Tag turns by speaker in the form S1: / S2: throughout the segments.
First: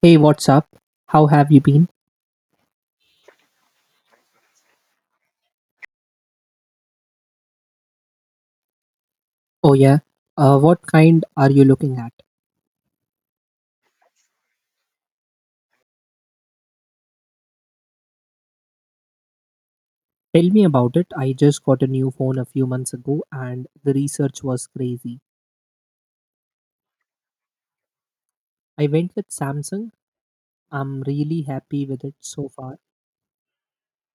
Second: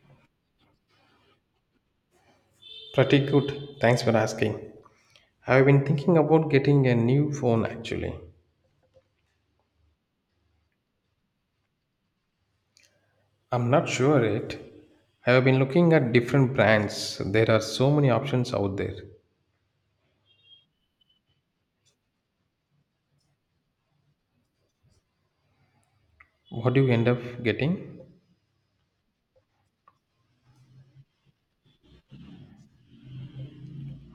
S1: Hey, what's up? How have you been?
S2: Pretty good. Thanks for asking. I've been thinking about getting a new phone actually.
S1: Oh, yeah. What kind are you looking at?
S2: I'm not sure yet. I've been looking at different brands. There are so many options out there.
S1: Tell me about it. I just got a new phone a few months ago and the research was crazy.
S2: What do you end up getting?
S1: I went with Samsung. I'm really happy with it so far.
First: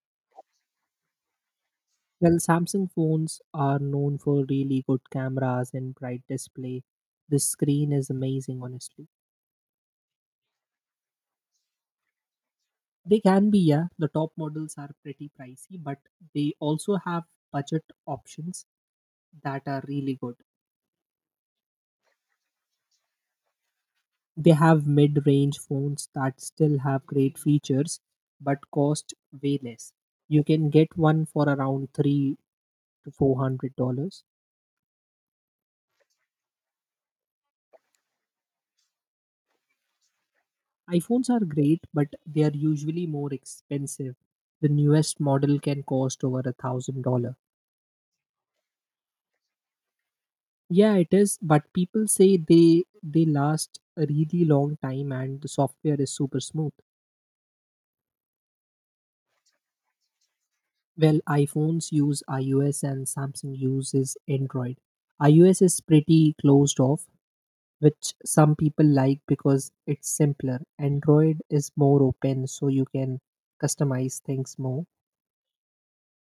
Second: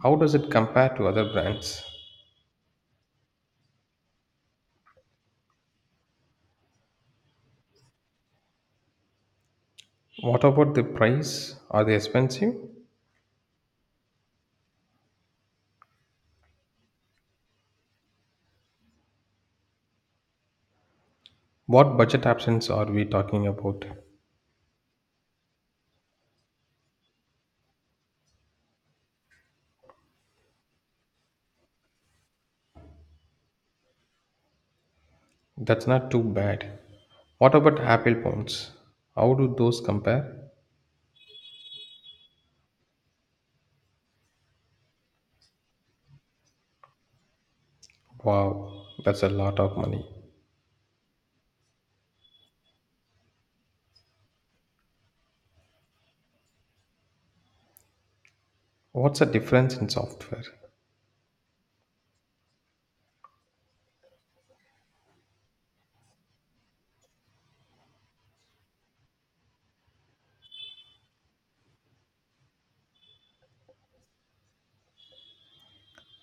S2: How does it compare to other brands?
S1: Well, Samsung phones are known for really good cameras and bright display. The screen is amazing, honestly.
S2: What about the price? Are they expensive?
S1: They can be, yeah, the top models are pretty pricey, but they also have budget options that are really good.
S2: What budget options are we talking about?
S1: They have mid range phones that still have great features but cost way less. You can get one for around three to four hundred dollars.
S2: That's not too bad. What about Apple phones? How do those compare?
S1: iPhones are great, but they are usually more expensive. The newest model can cost over $1,000.
S2: Wow, that's a lot of money.
S1: Yeah, it is, but people say they last a really long time and the software is super smooth.
S2: What's the difference in software?
S1: Well, iPhones use iOS and Samsung uses Android. iOS is pretty closed off, which some people like because it's simpler. Android is more open, so you can customize things more.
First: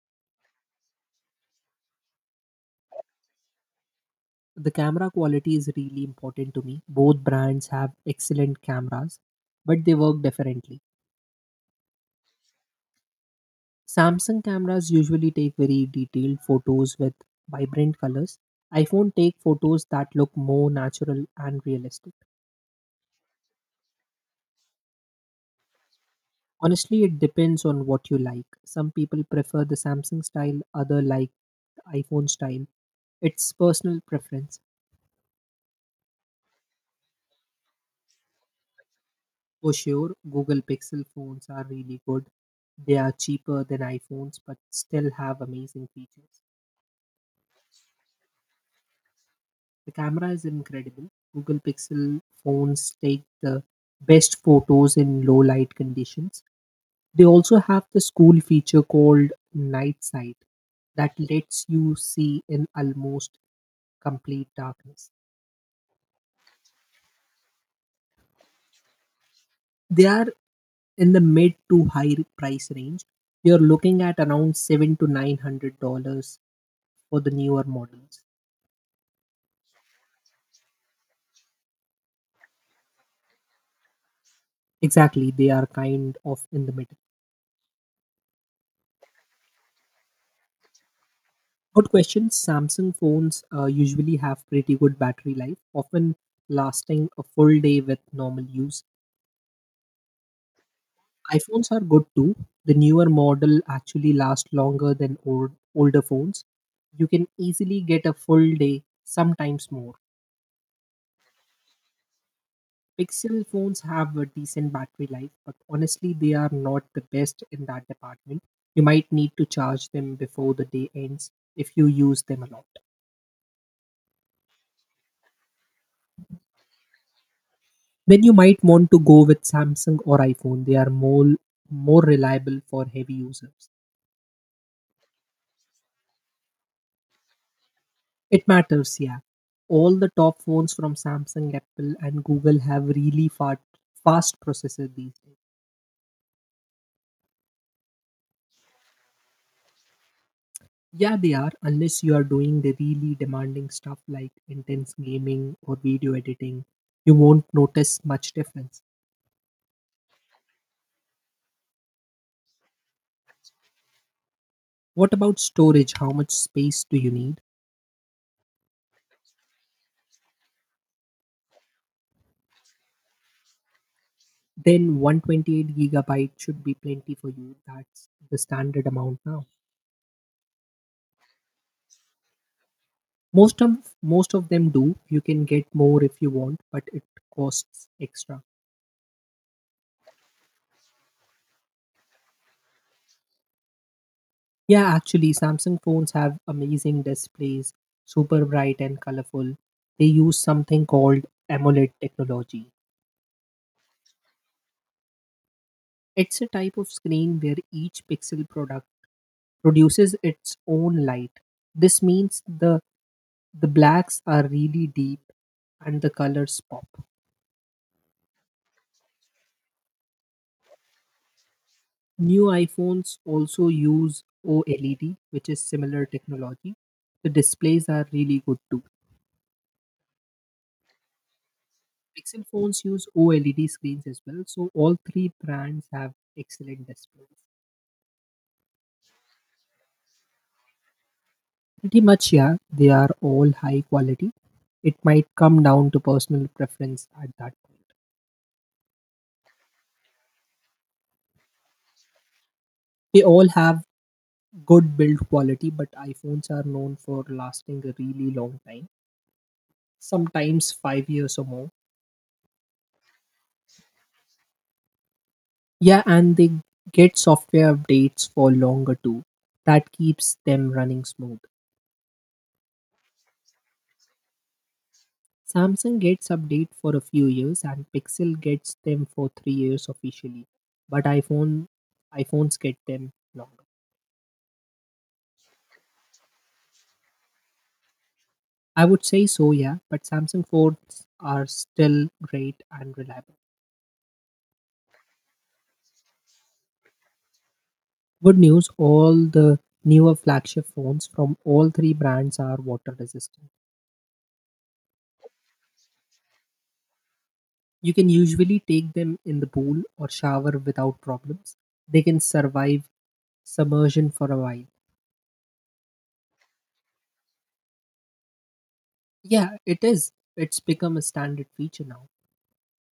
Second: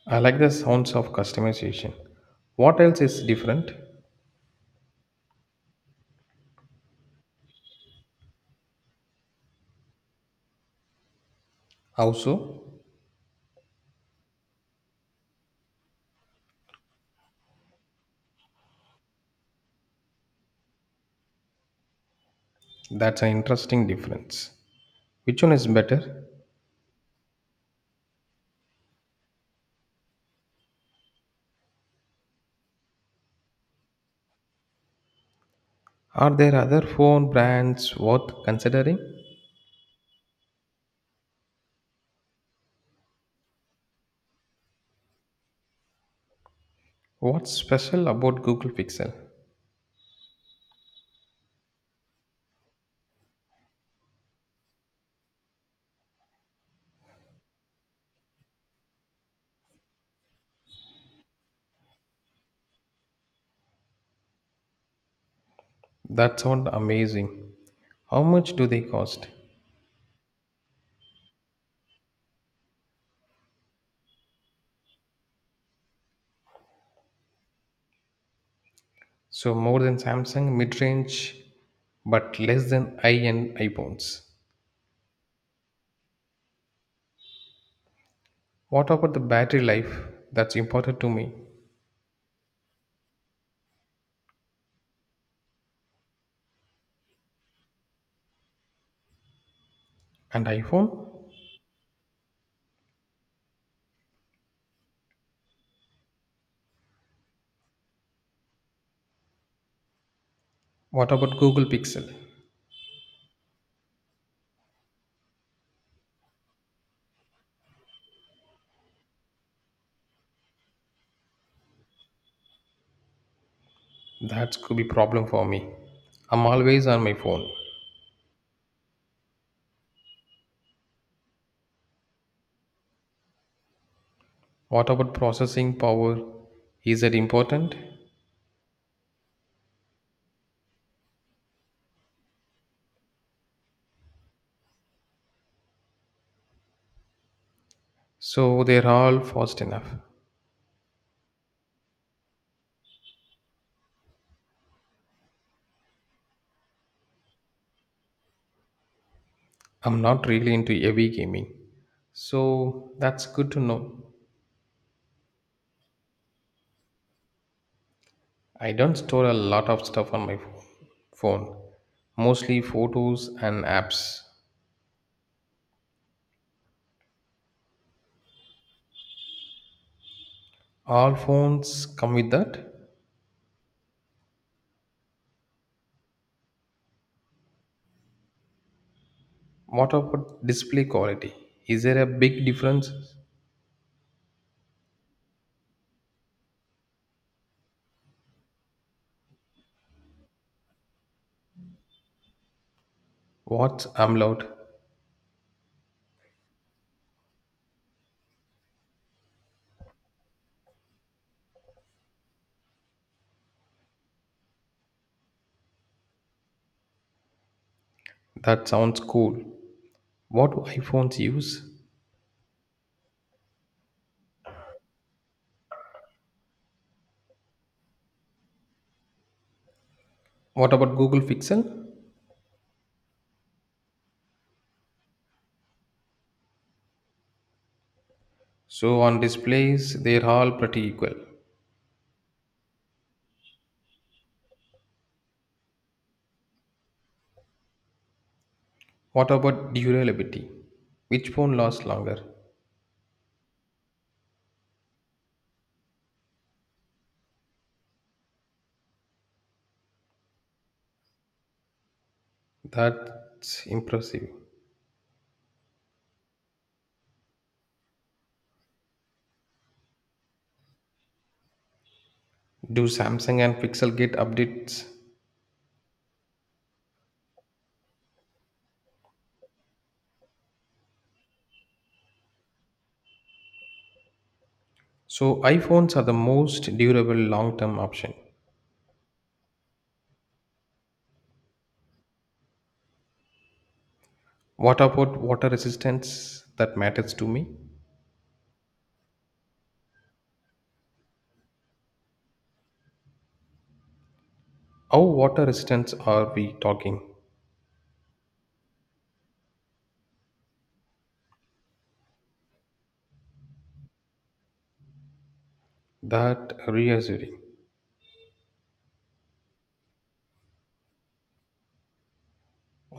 S2: I like the sounds of customization. What else is different?
S1: The camera quality is really important to me. Both brands have excellent cameras, but they work differently.
S2: How so?
S1: Samsung cameras usually take very detailed photos with vibrant colors. iPhone take photos that look more natural and realistic.
S2: That's an interesting difference. Which one is better?
S1: Honestly, it depends on what you like. Some people prefer the Samsung style, other like the iPhone style. It's personal preference.
S2: Are there other phone brands worth considering?
S1: For sure, Google Pixel phones are really good. They are cheaper than iPhones but still have amazing features.
S2: What's special about Google Pixel?
S1: The camera is incredible. Google Pixel phones take the best photos in low light conditions. They also have this cool feature called night sight that lets you see in almost complete darkness.
S2: That sounds amazing. How much do they cost?
S1: They are in the mid to high price range. You're looking at around seven to nine hundred dollars for the newer models.
S2: So more than Samsung mid-range, but less than high-end iPhones.
S1: Exactly, they are kind of in the middle.
S2: What about the battery life? That's important to me.
S1: Good question. Samsung phones usually have pretty good battery life, often lasting a full day with normal use.
S2: And iPhone?
S1: iPhones are good too. The newer model actually last longer than older phones. You can easily get a full day, sometimes more.
S2: What about Google Pixel?
S1: Pixel phones have a decent battery life, but honestly, they are not the best in that department. You might need to charge them before the day ends if you use them a lot.
S2: That could be problem for me. I'm always on my phone.
S1: Then you might want to go with Samsung or iPhone. They are more reliable for heavy users.
S2: What about processing power? Is that important?
S1: It matters, yeah. All the top phones from Samsung, Apple, and Google have really fast processor these days.
S2: So they're all fast enough.
S1: Yeah, they are, unless you are doing the really demanding stuff like intense gaming or video editing, you won't notice much difference.
S2: I'm not really into heavy gaming. So that's good to know.
S1: What about storage? How much space do you need?
S2: I don't store a lot of stuff on my phone. Mostly photos and apps.
S1: Then 128 gigabyte should be plenty for you. That's the standard amount now.
S2: All phones come with that.
S1: most of most of them do. You can get more if you want, but it costs extra.
S2: What about display quality? Is there a big difference?
S1: Yeah, actually Samsung phones have amazing displays, super bright and colorful. They use something called AMOLED technology.
S2: What's AMOLED?
S1: It's a type of screen where each pixel product produces its own light. This means the blacks are really deep and the colors pop.
S2: That sounds cool. What do iPhones use?
S1: New iPhones also use OLED, which is similar technology. The displays are really good too.
S2: What about Google Pixel?
S1: Pixel phones use OLED screens as well, so all three brands have excellent displays.
S2: So on displays, they're all pretty equal.
S1: Pretty much, yeah, they are all high quality. It might come down to personal preference at that point.
S2: What about durability? Which phone lasts longer?
S1: They all have good build quality, but iPhones are known for lasting a really long time, sometimes 5 years or more.
S2: That's impressive.
S1: Yeah, and they get software updates for longer too. That keeps them running smooth.
S2: Do Samsung and Pixel get updates?
S1: Samsung gets update for a few years and Pixel gets them for 3 years officially. But iPhones get them longer.
S2: So iPhones are the most durable long-term option.
S1: I would say so, yeah, but Samsung phones are still great and reliable.
S2: What about water resistance that matters to me?
S1: Good news, all the newer flagship phones from all three brands are water resistant.
S2: How water resistance are we talking?
S1: You can usually take them in the pool or shower without problems. They can survive submersion for a while.
S2: That reassuring.
S1: Yeah, it is. It's become a standard feature now.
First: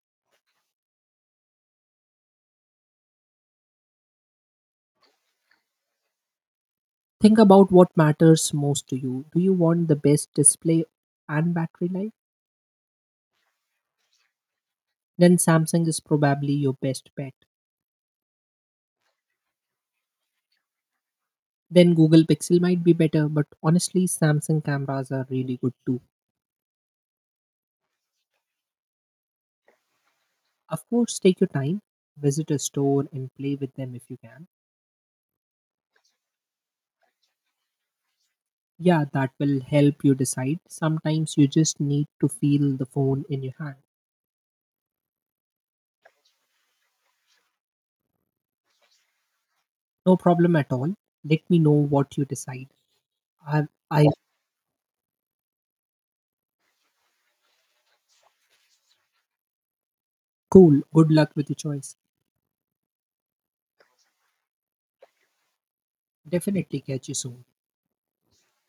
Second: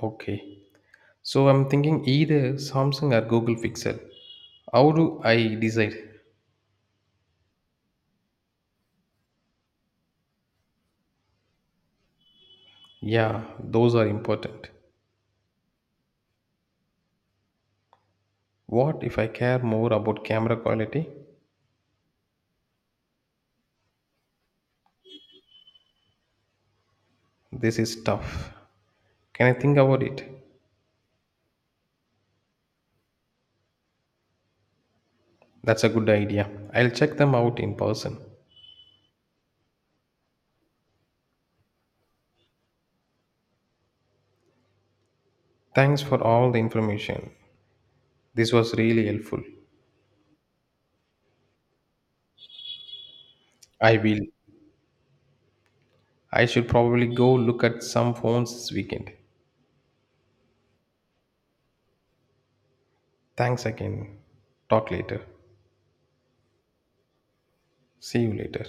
S2: Okay. So I'm thinking either Samsung or Google Pixel. How do I decide?
S1: Think about what matters most to you. Do you want the best display and battery life?
S2: Yeah, those are important.
S1: Then Samsung is probably your best bet.
S2: What if I care more about camera quality?
S1: Then Google Pixel might be better, but honestly, Samsung cameras are really good too.
S2: This is tough. Can I think about it?
S1: Of course, take your time, visit a store, and play with them if you can.
S2: That's a good idea. I'll check them out in person.
S1: Yeah, that will help you decide. Sometimes you just need to feel the phone in your hand.
S2: Thanks for all the information. This was really helpful.
S1: No problem at all. Let me know what you decide.
S2: I
S1: I
S2: will. I should probably go look at some phones this weekend.
S1: Cool, good luck with your choice.
S2: Thanks again. Talk later.
S1: Definitely catch you soon.
S2: See you later.